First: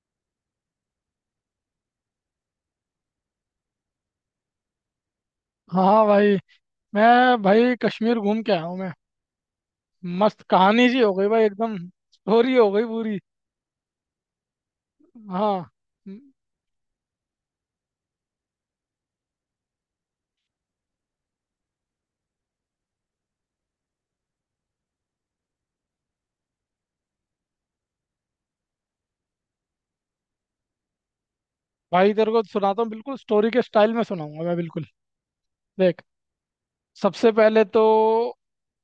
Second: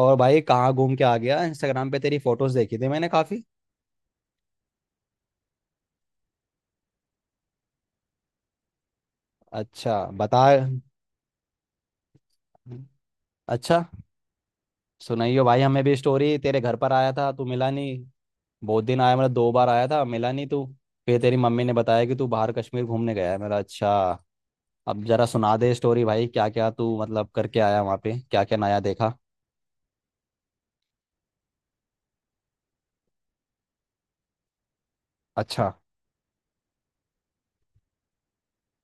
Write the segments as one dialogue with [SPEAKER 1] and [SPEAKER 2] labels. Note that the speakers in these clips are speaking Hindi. [SPEAKER 1] और भाई कहाँ घूम के आ गया। इंस्टाग्राम पे तेरी फोटोज देखी थी मैंने काफी।
[SPEAKER 2] हाँ भाई। मैं भाई कश्मीर घूम के आया हूँ मैं।
[SPEAKER 1] अच्छा।
[SPEAKER 2] मस्त
[SPEAKER 1] बता।
[SPEAKER 2] कहानी जी हो गई भाई एकदम। स्टोरी हो गई पूरी।
[SPEAKER 1] अच्छा। सुनाइयो भाई
[SPEAKER 2] हाँ
[SPEAKER 1] हमें भी
[SPEAKER 2] म,
[SPEAKER 1] स्टोरी, तेरे घर पर आया था तू मिला नहीं। बहुत दिन आया, मतलब दो बार आया था, मिला नहीं तू। फिर तेरी मम्मी ने बताया कि तू बाहर कश्मीर घूमने गया है मेरा। अच्छा। अब जरा सुना दे स्टोरी भाई, क्या क्या तू मतलब करके आया वहाँ पे, क्या क्या नया देखा।
[SPEAKER 2] भाई तेरे को सुनाता हूँ बिल्कुल स्टोरी के स्टाइल में सुनाऊंगा मैं बिल्कुल।
[SPEAKER 1] अच्छा
[SPEAKER 2] देख, सबसे पहले तो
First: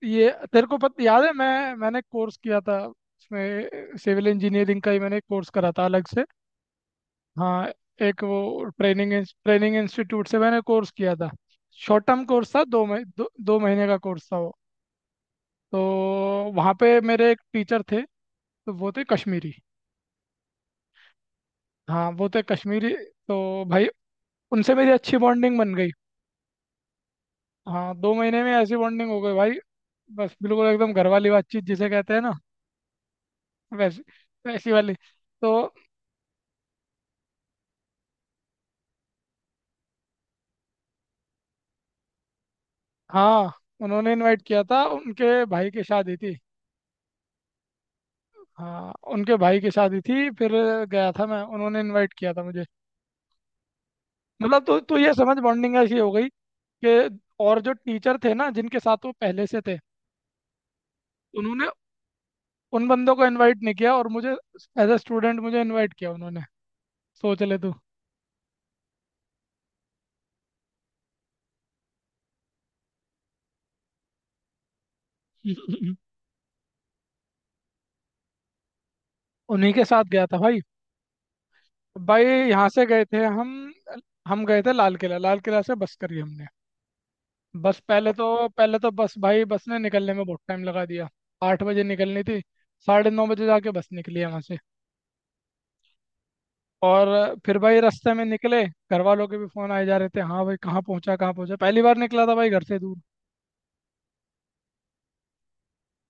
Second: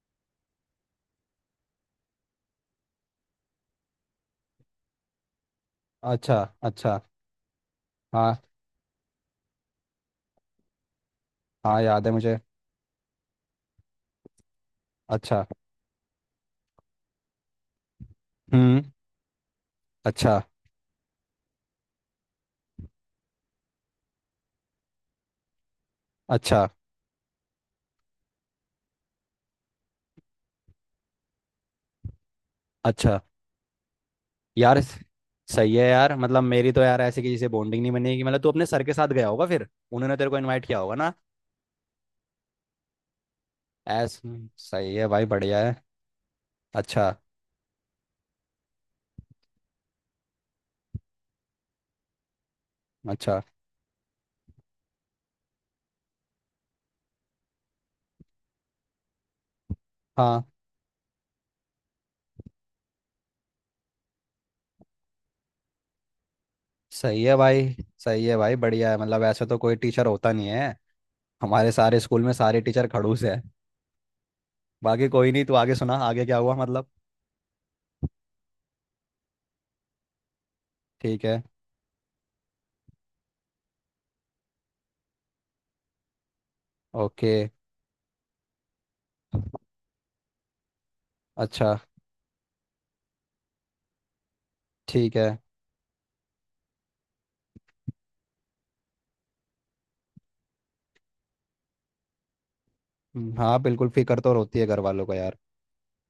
[SPEAKER 2] ये तेरे को पता याद है, मैंने कोर्स किया था उसमें, सिविल इंजीनियरिंग का ही मैंने कोर्स करा था अलग से।
[SPEAKER 1] अच्छा। अच्छा।
[SPEAKER 2] हाँ, एक वो
[SPEAKER 1] हाँ।
[SPEAKER 2] ट्रेनिंग ट्रेनिंग इंस्टीट्यूट से मैंने कोर्स किया था।
[SPEAKER 1] हाँ,
[SPEAKER 2] शॉर्ट
[SPEAKER 1] याद है
[SPEAKER 2] टर्म
[SPEAKER 1] मुझे।
[SPEAKER 2] कोर्स था, दो महीने का कोर्स था वो।
[SPEAKER 1] अच्छा।
[SPEAKER 2] तो वहाँ पे मेरे एक टीचर थे, तो
[SPEAKER 1] हम्म।
[SPEAKER 2] वो थे कश्मीरी।
[SPEAKER 1] अच्छा।
[SPEAKER 2] हाँ, वो थे कश्मीरी। तो भाई उनसे मेरी अच्छी बॉन्डिंग बन गई।
[SPEAKER 1] अच्छा।
[SPEAKER 2] हाँ, दो महीने में ऐसी बॉन्डिंग हो गई भाई, बस बिल्कुल एकदम घर वाली बातचीत जिसे कहते हैं ना,
[SPEAKER 1] अच्छा।
[SPEAKER 2] वैसी वैसी
[SPEAKER 1] यार।
[SPEAKER 2] वाली। तो
[SPEAKER 1] सही है यार, मतलब मेरी तो यार ऐसे किसी से बॉन्डिंग नहीं बनेगी। मतलब तू अपने सर के साथ गया होगा, फिर उन्होंने तेरे को इनवाइट किया होगा ना।
[SPEAKER 2] हाँ, उन्होंने
[SPEAKER 1] ऐस
[SPEAKER 2] इनवाइट किया था,
[SPEAKER 1] सही है भाई,
[SPEAKER 2] उनके
[SPEAKER 1] बढ़िया
[SPEAKER 2] भाई
[SPEAKER 1] है।
[SPEAKER 2] की शादी थी।
[SPEAKER 1] अच्छा।
[SPEAKER 2] हाँ, उनके भाई की शादी थी, फिर गया था मैं, उन्होंने इनवाइट किया था मुझे।
[SPEAKER 1] अच्छा।
[SPEAKER 2] मतलब तो ये समझ, बॉन्डिंग ऐसी हो गई कि और जो टीचर थे ना जिनके साथ वो पहले से थे,
[SPEAKER 1] हाँ।
[SPEAKER 2] उन्होंने उन बंदों को इनवाइट नहीं किया, और मुझे एज अ स्टूडेंट मुझे इनवाइट किया उन्होंने।
[SPEAKER 1] सही है
[SPEAKER 2] सोच ले
[SPEAKER 1] भाई।
[SPEAKER 2] तू।
[SPEAKER 1] सही है भाई, बढ़िया है। मतलब ऐसे तो कोई टीचर होता नहीं है। हमारे सारे स्कूल में सारे टीचर खड़ूस है। बाकी कोई नहीं। तू आगे सुना, आगे क्या हुआ मतलब।
[SPEAKER 2] उन्हीं के साथ गया था भाई।
[SPEAKER 1] ठीक है।
[SPEAKER 2] भाई यहाँ से गए थे हम। हम गए थे लाल किला, लाल किला से बस करी हमने।
[SPEAKER 1] ओके।
[SPEAKER 2] बस पहले तो, पहले तो बस भाई बस ने निकलने में बहुत टाइम लगा दिया। आठ
[SPEAKER 1] अच्छा।
[SPEAKER 2] बजे निकलनी थी, साढ़े नौ बजे जाके बस निकली है वहाँ से।
[SPEAKER 1] ठीक है।
[SPEAKER 2] और फिर भाई रास्ते में निकले, घर वालों के भी फोन आए जा रहे थे, हाँ भाई कहाँ पहुँचा कहाँ पहुँचा, पहली बार निकला था भाई घर से दूर।
[SPEAKER 1] हाँ बिल्कुल, फिक्र तो होती है घर वालों को यार।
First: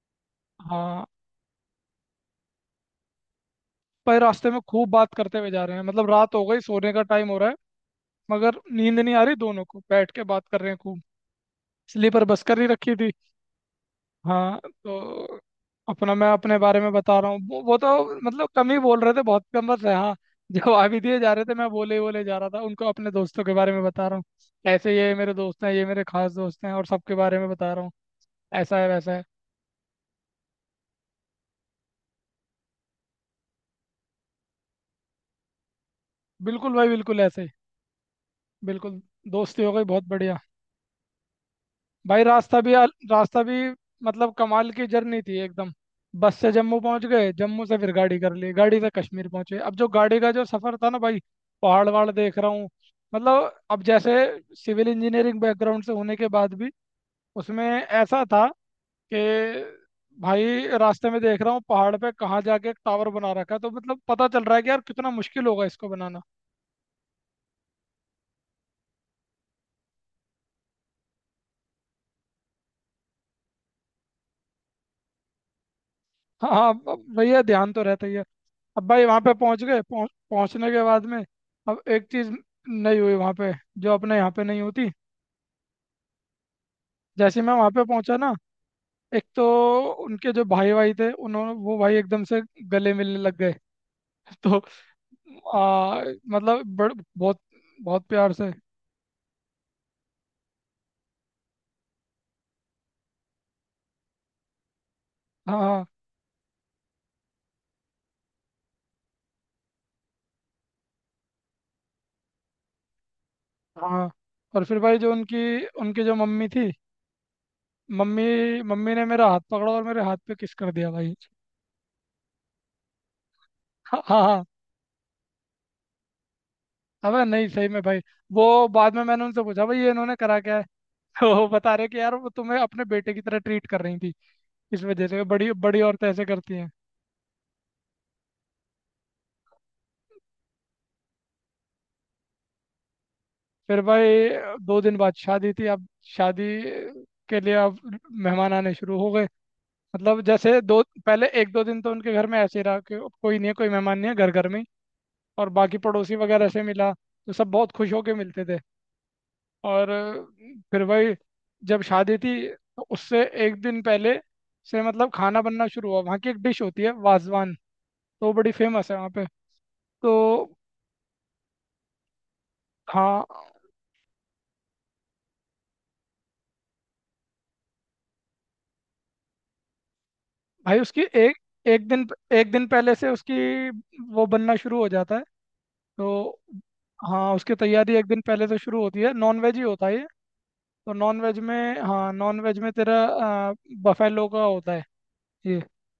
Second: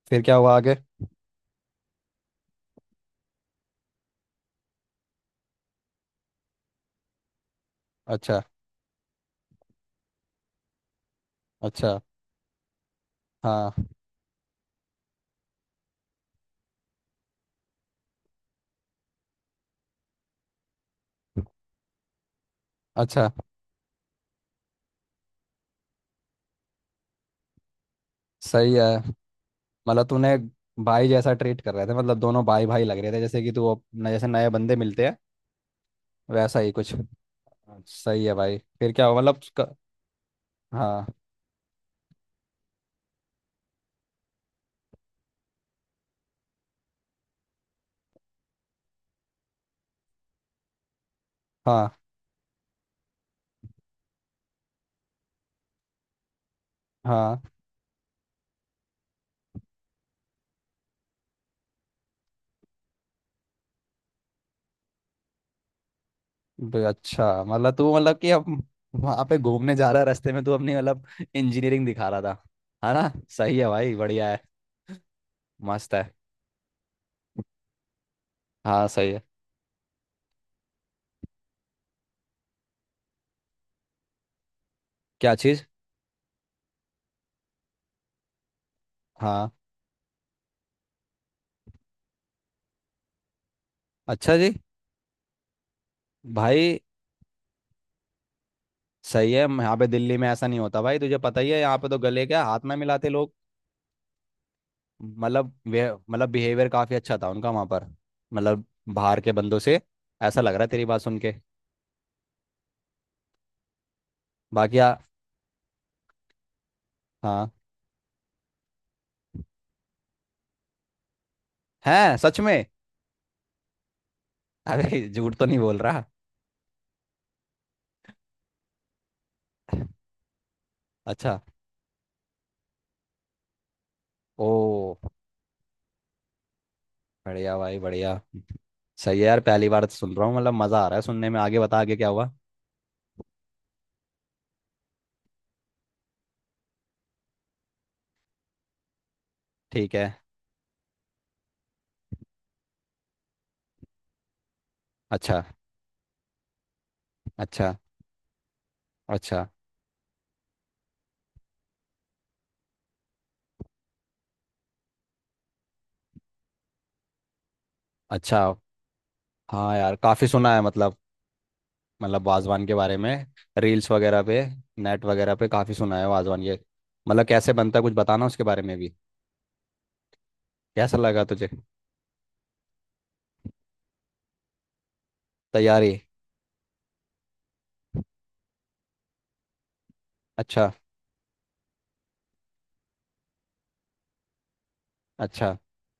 [SPEAKER 1] फिर क्या हुआ आगे।
[SPEAKER 2] हाँ, पर रास्ते में खूब बात करते हुए जा रहे हैं, मतलब रात हो गई, सोने का टाइम हो रहा है,
[SPEAKER 1] अच्छा।
[SPEAKER 2] मगर नींद नहीं आ रही, दोनों को बैठ के बात कर रहे हैं खूब।
[SPEAKER 1] अच्छा।
[SPEAKER 2] स्लीपर बस कर ही रखी थी।
[SPEAKER 1] हाँ।
[SPEAKER 2] हाँ तो अपना, मैं अपने बारे में बता रहा हूँ, वो तो मतलब कम ही बोल रहे थे, बहुत कम बस है। हाँ, जवाब ही दिए जा रहे थे, मैं बोले ही बोले जा रहा था उनको, अपने
[SPEAKER 1] अच्छा।
[SPEAKER 2] दोस्तों के बारे में बता रहा हूँ, ऐसे ये मेरे दोस्त हैं, ये मेरे खास दोस्त हैं, और सबके बारे में बता रहा हूँ,
[SPEAKER 1] सही
[SPEAKER 2] ऐसा
[SPEAKER 1] है।
[SPEAKER 2] है वैसा है।
[SPEAKER 1] मतलब तूने। भाई जैसा ट्रीट कर रहे थे, मतलब दोनों भाई भाई लग रहे थे, जैसे कि तू जैसे नए बंदे मिलते हैं। वैसा ही
[SPEAKER 2] बिल्कुल भाई,
[SPEAKER 1] कुछ।
[SPEAKER 2] बिल्कुल ऐसे ही।
[SPEAKER 1] सही है भाई, फिर
[SPEAKER 2] बिल्कुल
[SPEAKER 1] क्या हुआ मतलब
[SPEAKER 2] दोस्ती
[SPEAKER 1] उसका-
[SPEAKER 2] हो गई बहुत बढ़िया।
[SPEAKER 1] हाँ,
[SPEAKER 2] भाई रास्ता भी, मतलब कमाल की जर्नी थी एकदम। बस से जम्मू पहुंच गए, जम्मू से फिर गाड़ी कर ली, गाड़ी से कश्मीर पहुंचे। अब जो गाड़ी का जो सफर था ना भाई, पहाड़
[SPEAKER 1] हाँ,
[SPEAKER 2] वहाड़ देख रहा हूँ, मतलब अब जैसे सिविल इंजीनियरिंग बैकग्राउंड से होने के बाद भी
[SPEAKER 1] हाँ।
[SPEAKER 2] उसमें ऐसा था कि भाई रास्ते में देख रहा हूँ, पहाड़ पे कहाँ जाके एक टावर बना रखा है, तो मतलब पता चल रहा है कि यार कितना मुश्किल होगा इसको बनाना।
[SPEAKER 1] अच्छा, मतलब तू मतलब कि अब वहाँ पे घूमने जा रहा है, रास्ते में तू अपनी मतलब इंजीनियरिंग दिखा रहा था, है ना। सही है भाई, बढ़िया है। मस्त है।
[SPEAKER 2] हाँ हाँ, अब भैया ध्यान तो रहता ही है।
[SPEAKER 1] हाँ।
[SPEAKER 2] अब भाई
[SPEAKER 1] सही
[SPEAKER 2] वहां
[SPEAKER 1] है।
[SPEAKER 2] पे पहुंच गए, पहुंचने के बाद में अब एक चीज नहीं हुई वहां पे जो अपने यहाँ पे नहीं होती।
[SPEAKER 1] क्या चीज़।
[SPEAKER 2] जैसे मैं वहां पे पहुंचा ना, एक तो
[SPEAKER 1] हाँ।
[SPEAKER 2] उनके जो भाई भाई थे उन्होंने, वो भाई एकदम से गले मिलने लग गए।
[SPEAKER 1] अच्छा जी।
[SPEAKER 2] तो आ, मतलब
[SPEAKER 1] भाई।
[SPEAKER 2] बड़, बहुत बहुत प्यार से।
[SPEAKER 1] सही है, यहाँ पे दिल्ली में ऐसा नहीं होता भाई, तुझे पता ही है, यहाँ पे तो गले क्या, हाथ ना मिलाते लोग। मतलब
[SPEAKER 2] हाँ हाँ
[SPEAKER 1] वे मतलब बिहेवियर काफ़ी अच्छा था उनका वहाँ पर। मतलब बाहर के बंदों से ऐसा लग रहा है तेरी बात सुन के।
[SPEAKER 2] हाँ। और
[SPEAKER 1] बाकी
[SPEAKER 2] फिर भाई जो उनकी उनकी जो मम्मी थी,
[SPEAKER 1] हाँ।
[SPEAKER 2] मम्मी मम्मी ने मेरा हाथ पकड़ा और मेरे हाथ पे किस कर दिया भाई।
[SPEAKER 1] हैं, सच में।
[SPEAKER 2] हाँ हाँ हाँ।
[SPEAKER 1] अरे झूठ तो नहीं बोल रहा।
[SPEAKER 2] अबे नहीं, सही में भाई। वो बाद में मैंने उनसे पूछा भाई ये इन्होंने करा क्या है, तो
[SPEAKER 1] अच्छा।
[SPEAKER 2] वो बता रहे कि यार वो तुम्हें अपने बेटे की तरह ट्रीट कर रही थी,
[SPEAKER 1] ओ।
[SPEAKER 2] इस वजह से बड़ी बड़ी औरतें ऐसे करती हैं।
[SPEAKER 1] बढ़िया भाई, बढ़िया। सही है यार, पहली बार तो सुन रहा हूँ, मतलब मज़ा आ रहा है सुनने में। आगे बता, आगे क्या हुआ।
[SPEAKER 2] फिर भाई दो दिन बाद शादी थी। अब शादी के लिए अब मेहमान आने शुरू हो गए।
[SPEAKER 1] ठीक है।
[SPEAKER 2] मतलब जैसे दो पहले, एक दो दिन तो उनके घर में ऐसे ही रहा कि कोई नहीं है, कोई मेहमान नहीं है, घर घर में ही।
[SPEAKER 1] अच्छा।
[SPEAKER 2] और बाकी पड़ोसी वगैरह से मिला तो सब बहुत
[SPEAKER 1] अच्छा।
[SPEAKER 2] खुश होके मिलते थे।
[SPEAKER 1] अच्छा।
[SPEAKER 2] और फिर भाई जब शादी थी तो उससे एक दिन पहले से मतलब खाना बनना शुरू हुआ। वहाँ की एक डिश होती है वाजवान, तो वो
[SPEAKER 1] अच्छा।
[SPEAKER 2] बड़ी फेमस है वहाँ पे।
[SPEAKER 1] हाँ यार,
[SPEAKER 2] तो
[SPEAKER 1] काफ़ी सुना है मतलब। मतलब वाजवान के बारे
[SPEAKER 2] हाँ
[SPEAKER 1] में। रील्स वगैरह पे। नेट वगैरह पे काफ़ी सुना है, वाजवान ये। मतलब कैसे बनता है, कुछ बताना उसके बारे में भी।
[SPEAKER 2] भाई
[SPEAKER 1] कैसा
[SPEAKER 2] उसकी
[SPEAKER 1] लगा
[SPEAKER 2] एक
[SPEAKER 1] तुझे।
[SPEAKER 2] एक दिन एक दिन पहले से उसकी वो बनना शुरू हो जाता है।
[SPEAKER 1] तैयारी।
[SPEAKER 2] तो हाँ उसकी तैयारी एक दिन पहले से शुरू होती है। नॉन वेज ही होता है ये।
[SPEAKER 1] अच्छा।
[SPEAKER 2] तो नॉन वेज में, हाँ नॉन वेज में तेरा बफेलो का होता है
[SPEAKER 1] अच्छा।
[SPEAKER 2] ये,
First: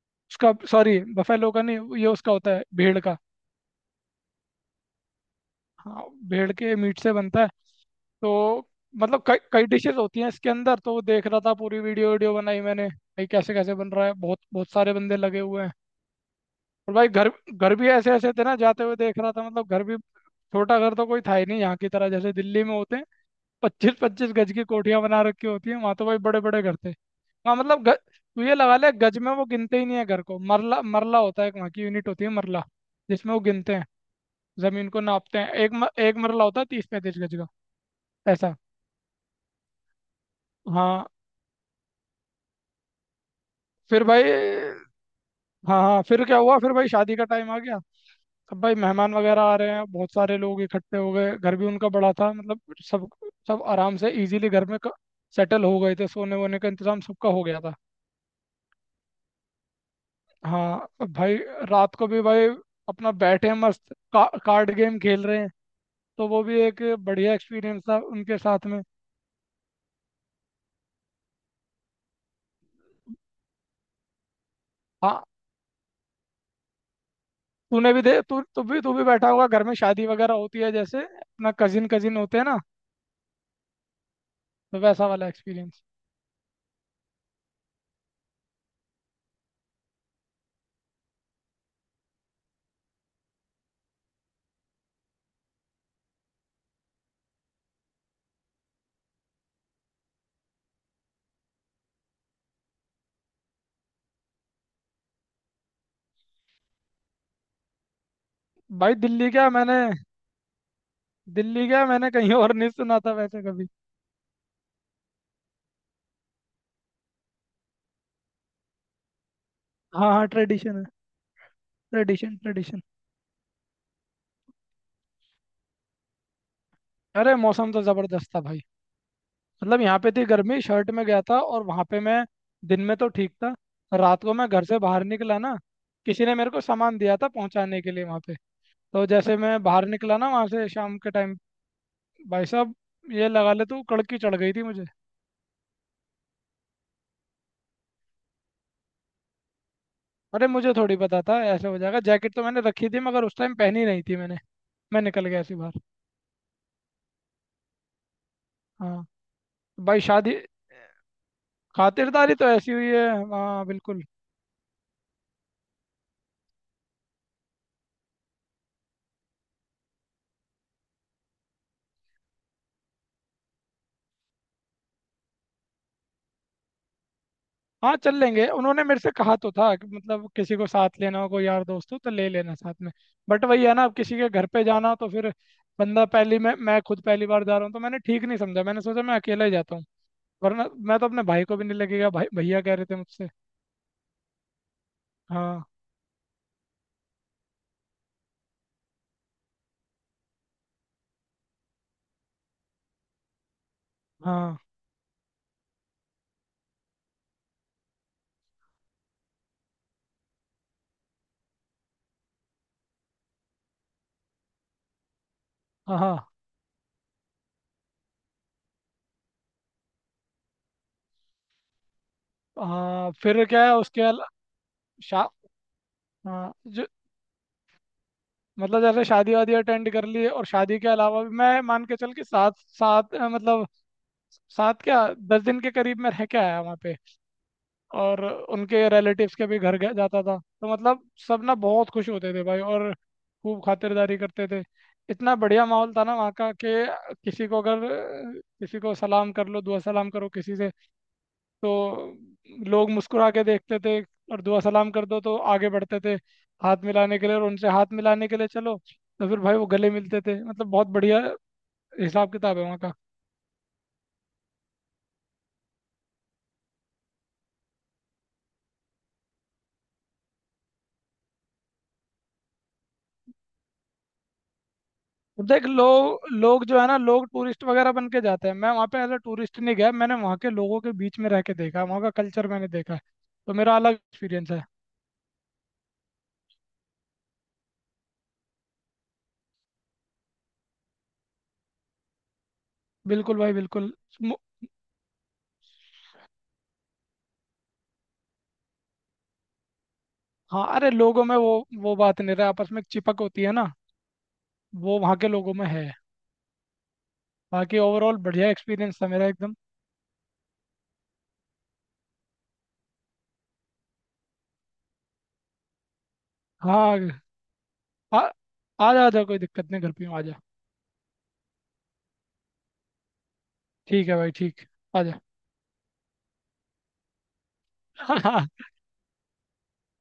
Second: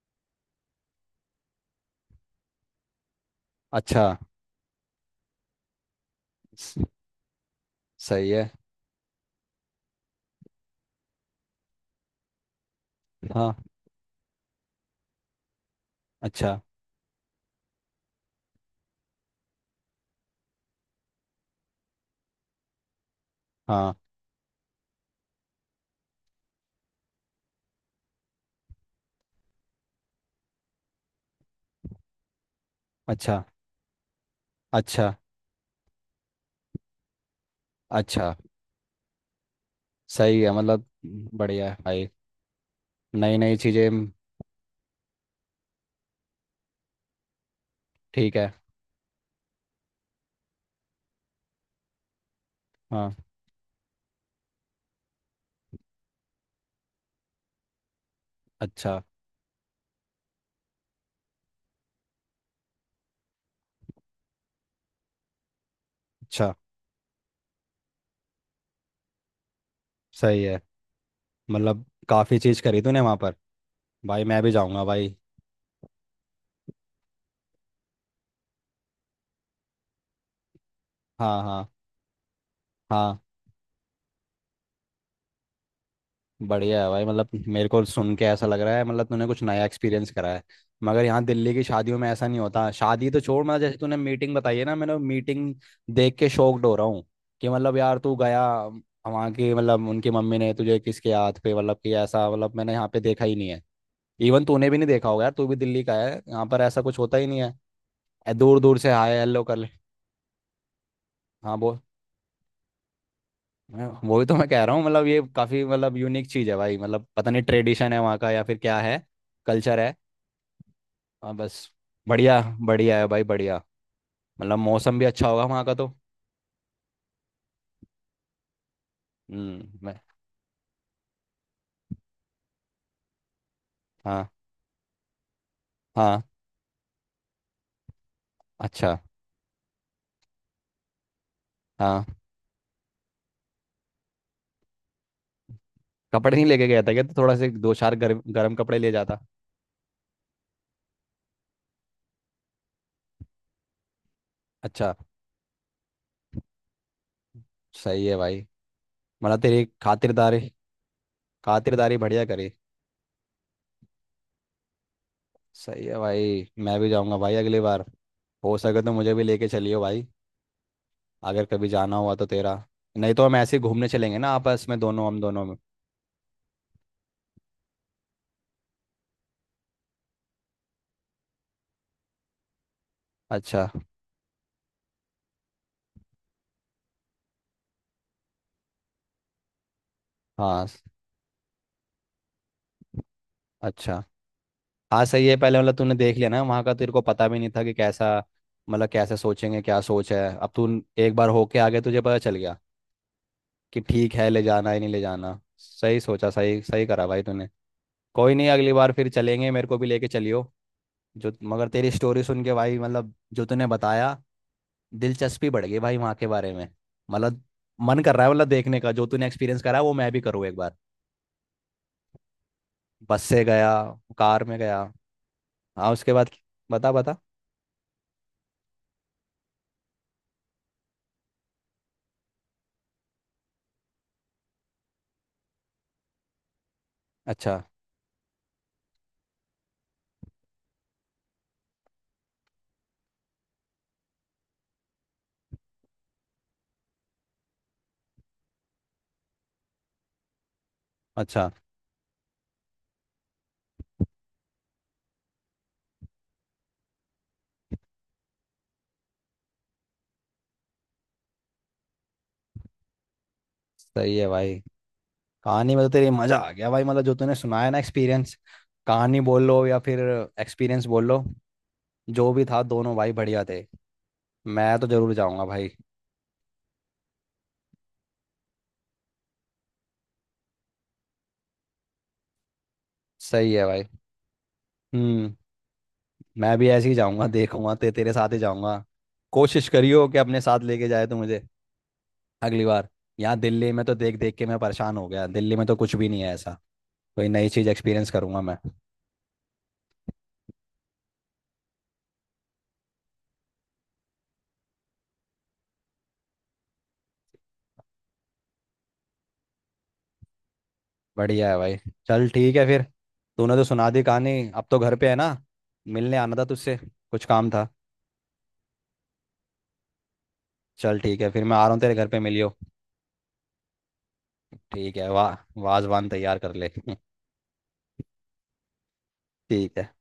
[SPEAKER 2] उसका, सॉरी बफेलो का नहीं, ये उसका होता है भेड़ का।
[SPEAKER 1] अच्छा।
[SPEAKER 2] हाँ, भेड़
[SPEAKER 1] स-
[SPEAKER 2] के मीट से बनता है।
[SPEAKER 1] सही है।
[SPEAKER 2] तो मतलब कई कई डिशेस होती हैं इसके अंदर, तो वो देख रहा था पूरी वीडियो, बनाई मैंने भाई, कैसे
[SPEAKER 1] हाँ।
[SPEAKER 2] कैसे बन रहा है, बहुत बहुत सारे बंदे लगे हुए हैं।
[SPEAKER 1] अच्छा।
[SPEAKER 2] और भाई घर घर भी ऐसे ऐसे थे ना, जाते हुए देख रहा था, मतलब घर भी, छोटा घर तो कोई था ही नहीं यहाँ की तरह जैसे दिल्ली में होते हैं, पच्चीस
[SPEAKER 1] हाँ।
[SPEAKER 2] पच्चीस गज की कोठियां बना रखी होती हैं। वहां तो भाई बड़े बड़े घर थे वहाँ, तू ये लगा ले गज में वो गिनते ही नहीं है घर को, मरला, मरला होता है एक, वहाँ की यूनिट होती है मरला, जिसमें
[SPEAKER 1] अच्छा।
[SPEAKER 2] वो गिनते हैं, जमीन को
[SPEAKER 1] अच्छा।
[SPEAKER 2] नापते हैं। एक मरला होता है तीस पैंतीस गज का
[SPEAKER 1] अच्छा।
[SPEAKER 2] ऐसा।
[SPEAKER 1] सही है मतलब।
[SPEAKER 2] हाँ
[SPEAKER 1] बढ़िया है भाई। नई नई चीज़ें।
[SPEAKER 2] फिर भाई, हाँ हाँ फिर क्या हुआ, फिर भाई शादी का टाइम आ गया।
[SPEAKER 1] ठीक है।
[SPEAKER 2] सब भाई मेहमान वगैरह आ रहे हैं, बहुत सारे लोग इकट्ठे हो गए, घर भी उनका बड़ा था, मतलब सब
[SPEAKER 1] हाँ।
[SPEAKER 2] सब आराम से इजीली घर में सेटल हो गए थे, सोने वोने का इंतजाम सबका हो गया था।
[SPEAKER 1] अच्छा।
[SPEAKER 2] हाँ, अब भाई रात को भी भाई अपना बैठे हैं मस्त, कार्ड गेम खेल रहे हैं, तो वो
[SPEAKER 1] अच्छा।
[SPEAKER 2] भी एक बढ़िया एक्सपीरियंस था उनके साथ में।
[SPEAKER 1] सही है, मतलब काफ़ी चीज़ करी तूने वहाँ पर। भाई मैं भी जाऊँगा भाई।
[SPEAKER 2] हाँ, तूने भी दे तू तू भी बैठा होगा घर में, शादी वगैरह होती है जैसे
[SPEAKER 1] हाँ,
[SPEAKER 2] अपना
[SPEAKER 1] हाँ,
[SPEAKER 2] कजिन कजिन होते हैं ना,
[SPEAKER 1] हाँ।
[SPEAKER 2] तो वैसा वाला एक्सपीरियंस।
[SPEAKER 1] बढ़िया है भाई, मतलब मेरे को सुन के ऐसा लग रहा है, मतलब तूने कुछ नया एक्सपीरियंस करा है। मगर यहाँ दिल्ली की शादियों में ऐसा नहीं होता, शादी तो छोड़, मतलब जैसे तूने मीटिंग बताई है ना, मैंने मीटिंग देख के शॉक्ड हो रहा हूँ। कि मतलब यार तू गया, वहाँ की मतलब उनकी मम्मी ने तुझे किसके हाथ पे, मतलब कि ऐसा मतलब मैंने यहाँ पे देखा ही नहीं है। इवन तूने भी नहीं देखा होगा यार, तू भी दिल्ली का है, यहाँ पर ऐसा कुछ होता ही नहीं है। दूर दूर से
[SPEAKER 2] भाई
[SPEAKER 1] हाय हेलो कर ले। हाँ
[SPEAKER 2] दिल्ली
[SPEAKER 1] बोल।
[SPEAKER 2] क्या, मैंने कहीं और नहीं सुना था वैसे कभी।
[SPEAKER 1] मैं वही तो मैं कह रहा हूँ मतलब, ये काफी मतलब यूनिक चीज है भाई, मतलब पता नहीं ट्रेडिशन है वहाँ का या फिर क्या है, कल्चर है।
[SPEAKER 2] हाँ हाँ, ट्रेडिशन है,
[SPEAKER 1] हाँ बस।
[SPEAKER 2] ट्रेडिशन
[SPEAKER 1] बढ़िया।
[SPEAKER 2] ट्रेडिशन।
[SPEAKER 1] बढ़िया है भाई, बढ़िया। मतलब मौसम भी अच्छा होगा वहाँ का तो।
[SPEAKER 2] अरे मौसम तो जबरदस्त था भाई,
[SPEAKER 1] हम्म।
[SPEAKER 2] मतलब
[SPEAKER 1] मैं।
[SPEAKER 2] यहाँ पे थी गर्मी, शर्ट में गया था, और वहां पे मैं दिन में तो ठीक था, रात
[SPEAKER 1] हाँ।
[SPEAKER 2] को मैं घर से बाहर निकला ना,
[SPEAKER 1] हाँ।
[SPEAKER 2] किसी ने मेरे को सामान दिया था पहुंचाने के लिए वहां पे,
[SPEAKER 1] अच्छा।
[SPEAKER 2] तो जैसे मैं बाहर निकला ना वहां से शाम के टाइम,
[SPEAKER 1] हाँ।
[SPEAKER 2] भाई साहब, ये लगा ले तू, कड़की चढ़ गई थी मुझे।
[SPEAKER 1] कपड़े नहीं लेके गया था क्या? तो थोड़ा से दो चार गर्म गर्म कपड़े ले जाता।
[SPEAKER 2] अरे मुझे थोड़ी पता था ऐसे हो जाएगा, जैकेट तो मैंने रखी थी मगर उस टाइम पहनी नहीं थी मैंने।
[SPEAKER 1] अच्छा।
[SPEAKER 2] मैं निकल गया ऐसी बाहर।
[SPEAKER 1] सही है भाई।
[SPEAKER 2] हाँ,
[SPEAKER 1] मतलब तेरी
[SPEAKER 2] भाई शादी,
[SPEAKER 1] खातिरदारी। खातिरदारी बढ़िया
[SPEAKER 2] खातिरदारी तो
[SPEAKER 1] करी।
[SPEAKER 2] ऐसी हुई है। हाँ बिल्कुल।
[SPEAKER 1] सही है भाई, मैं भी जाऊँगा भाई अगली बार। हो सके तो मुझे भी लेके चलियो भाई, अगर कभी जाना हुआ तो तेरा। नहीं तो हम ऐसे ही घूमने चलेंगे ना, आपस में दोनों, हम दोनों में।
[SPEAKER 2] हाँ, चल लेंगे, उन्होंने मेरे से कहा तो था कि मतलब किसी को साथ लेना हो, कोई यार दोस्त हो तो ले लेना साथ में, बट वही
[SPEAKER 1] अच्छा।
[SPEAKER 2] है ना, अब किसी के घर पे जाना हो तो फिर, बंदा पहली, मैं खुद पहली बार जा रहा हूँ, तो मैंने ठीक नहीं समझा, मैंने सोचा मैं अकेला ही जाता हूँ,
[SPEAKER 1] हाँ।
[SPEAKER 2] वरना मैं तो अपने भाई को भी, नहीं लगेगा, भाई भैया कह रहे थे मुझसे।
[SPEAKER 1] अच्छा। हाँ सही है, पहले
[SPEAKER 2] हाँ
[SPEAKER 1] मतलब तूने देख लिया ना वहाँ का, तेरे को पता भी नहीं था कि कैसा, मतलब कैसे सोचेंगे, क्या सोच है अब तू। एक बार होके आ गया, तुझे पता चल गया कि ठीक है, ले
[SPEAKER 2] हाँ
[SPEAKER 1] जाना है नहीं ले जाना। सही सोचा, सही सही करा भाई तूने। कोई नहीं, अगली बार फिर चलेंगे, मेरे को भी लेके चलियो। जो, मगर तेरी स्टोरी सुन के भाई, मतलब जो तूने बताया, दिलचस्पी बढ़ गई भाई
[SPEAKER 2] हाँ।
[SPEAKER 1] वहाँ
[SPEAKER 2] हाँ
[SPEAKER 1] के बारे में। मतलब मन कर रहा है, मतलब देखने का, जो तूने एक्सपीरियंस करा वो मैं भी करूँ एक बार।
[SPEAKER 2] हाँ,
[SPEAKER 1] बस से
[SPEAKER 2] फिर क्या
[SPEAKER 1] गया,
[SPEAKER 2] है उसके अला
[SPEAKER 1] कार में गया।
[SPEAKER 2] शा
[SPEAKER 1] हाँ, उसके बाद।
[SPEAKER 2] हाँ जो,
[SPEAKER 1] बता बता।
[SPEAKER 2] मतलब जैसे शादी वादी अटेंड कर ली, और शादी के अलावा भी मैं मान के चल के सात सात अ, मतलब सात क्या दस दिन के करीब मैं रह के आया वहाँ पे।
[SPEAKER 1] अच्छा।
[SPEAKER 2] और उनके रिलेटिव्स के भी घर गया जाता था, तो मतलब सब ना बहुत खुश होते थे भाई और खूब खातिरदारी करते थे। इतना बढ़िया माहौल था ना वहाँ का कि किसी को अगर किसी को सलाम कर लो, दुआ सलाम करो किसी से,
[SPEAKER 1] अच्छा।
[SPEAKER 2] तो लोग मुस्कुरा के देखते थे, और दुआ सलाम कर दो तो आगे बढ़ते थे हाथ मिलाने के लिए, और उनसे हाथ मिलाने के लिए चलो तो फिर भाई वो गले मिलते थे, मतलब बहुत बढ़िया हिसाब किताब है वहाँ का।
[SPEAKER 1] सही है भाई, कहानी में तो तेरी मजा आ गया भाई, मतलब जो तूने सुनाया ना एक्सपीरियंस। कहानी बोल लो या फिर एक्सपीरियंस बोल लो, जो भी था, दोनों भाई बढ़िया थे। मैं तो जरूर जाऊंगा
[SPEAKER 2] देख,
[SPEAKER 1] भाई।
[SPEAKER 2] लोग लोग जो है ना, लोग टूरिस्ट वगैरह बन के जाते हैं, मैं वहाँ पे एज अ टूरिस्ट नहीं गया, मैंने वहाँ के लोगों के बीच में रह के देखा है, वहाँ का कल्चर मैंने देखा है,
[SPEAKER 1] सही
[SPEAKER 2] तो
[SPEAKER 1] है
[SPEAKER 2] मेरा
[SPEAKER 1] भाई।
[SPEAKER 2] अलग एक्सपीरियंस है।
[SPEAKER 1] हम्म। मैं भी ऐसे ही जाऊंगा, देखूंगा, तेरे साथ ही जाऊंगा। कोशिश करियो कि अपने साथ लेके जाए तो मुझे अगली बार। यहाँ
[SPEAKER 2] बिल्कुल भाई
[SPEAKER 1] दिल्ली में
[SPEAKER 2] बिल्कुल।
[SPEAKER 1] तो देख देख
[SPEAKER 2] मु-
[SPEAKER 1] के मैं परेशान हो गया, दिल्ली में तो कुछ भी नहीं है ऐसा। कोई नई चीज़ एक्सपीरियंस करूंगा मैं।
[SPEAKER 2] हाँ अरे, लोगों में वो बात नहीं रहा, आपस में एक चिपक होती है ना, वो वहाँ के लोगों में है। बाकी ओवरऑल बढ़िया एक्सपीरियंस था मेरा एकदम।
[SPEAKER 1] बढ़िया है भाई। चल ठीक है फिर। तूने तो सुना दी कहानी। अब तो घर पे है ना, मिलने आना था तुझसे,
[SPEAKER 2] हाँ,
[SPEAKER 1] कुछ काम था।
[SPEAKER 2] आ, आ जा, कोई दिक्कत नहीं, घर पे हूँ, आ जा।
[SPEAKER 1] चल ठीक है फिर, मैं आ रहा हूँ तेरे घर पे, मिलियो।
[SPEAKER 2] ठीक है भाई ठीक।
[SPEAKER 1] ठीक
[SPEAKER 2] आ
[SPEAKER 1] है, वाह। वाजवान तैयार कर ले।
[SPEAKER 2] जा।
[SPEAKER 1] ठीक है।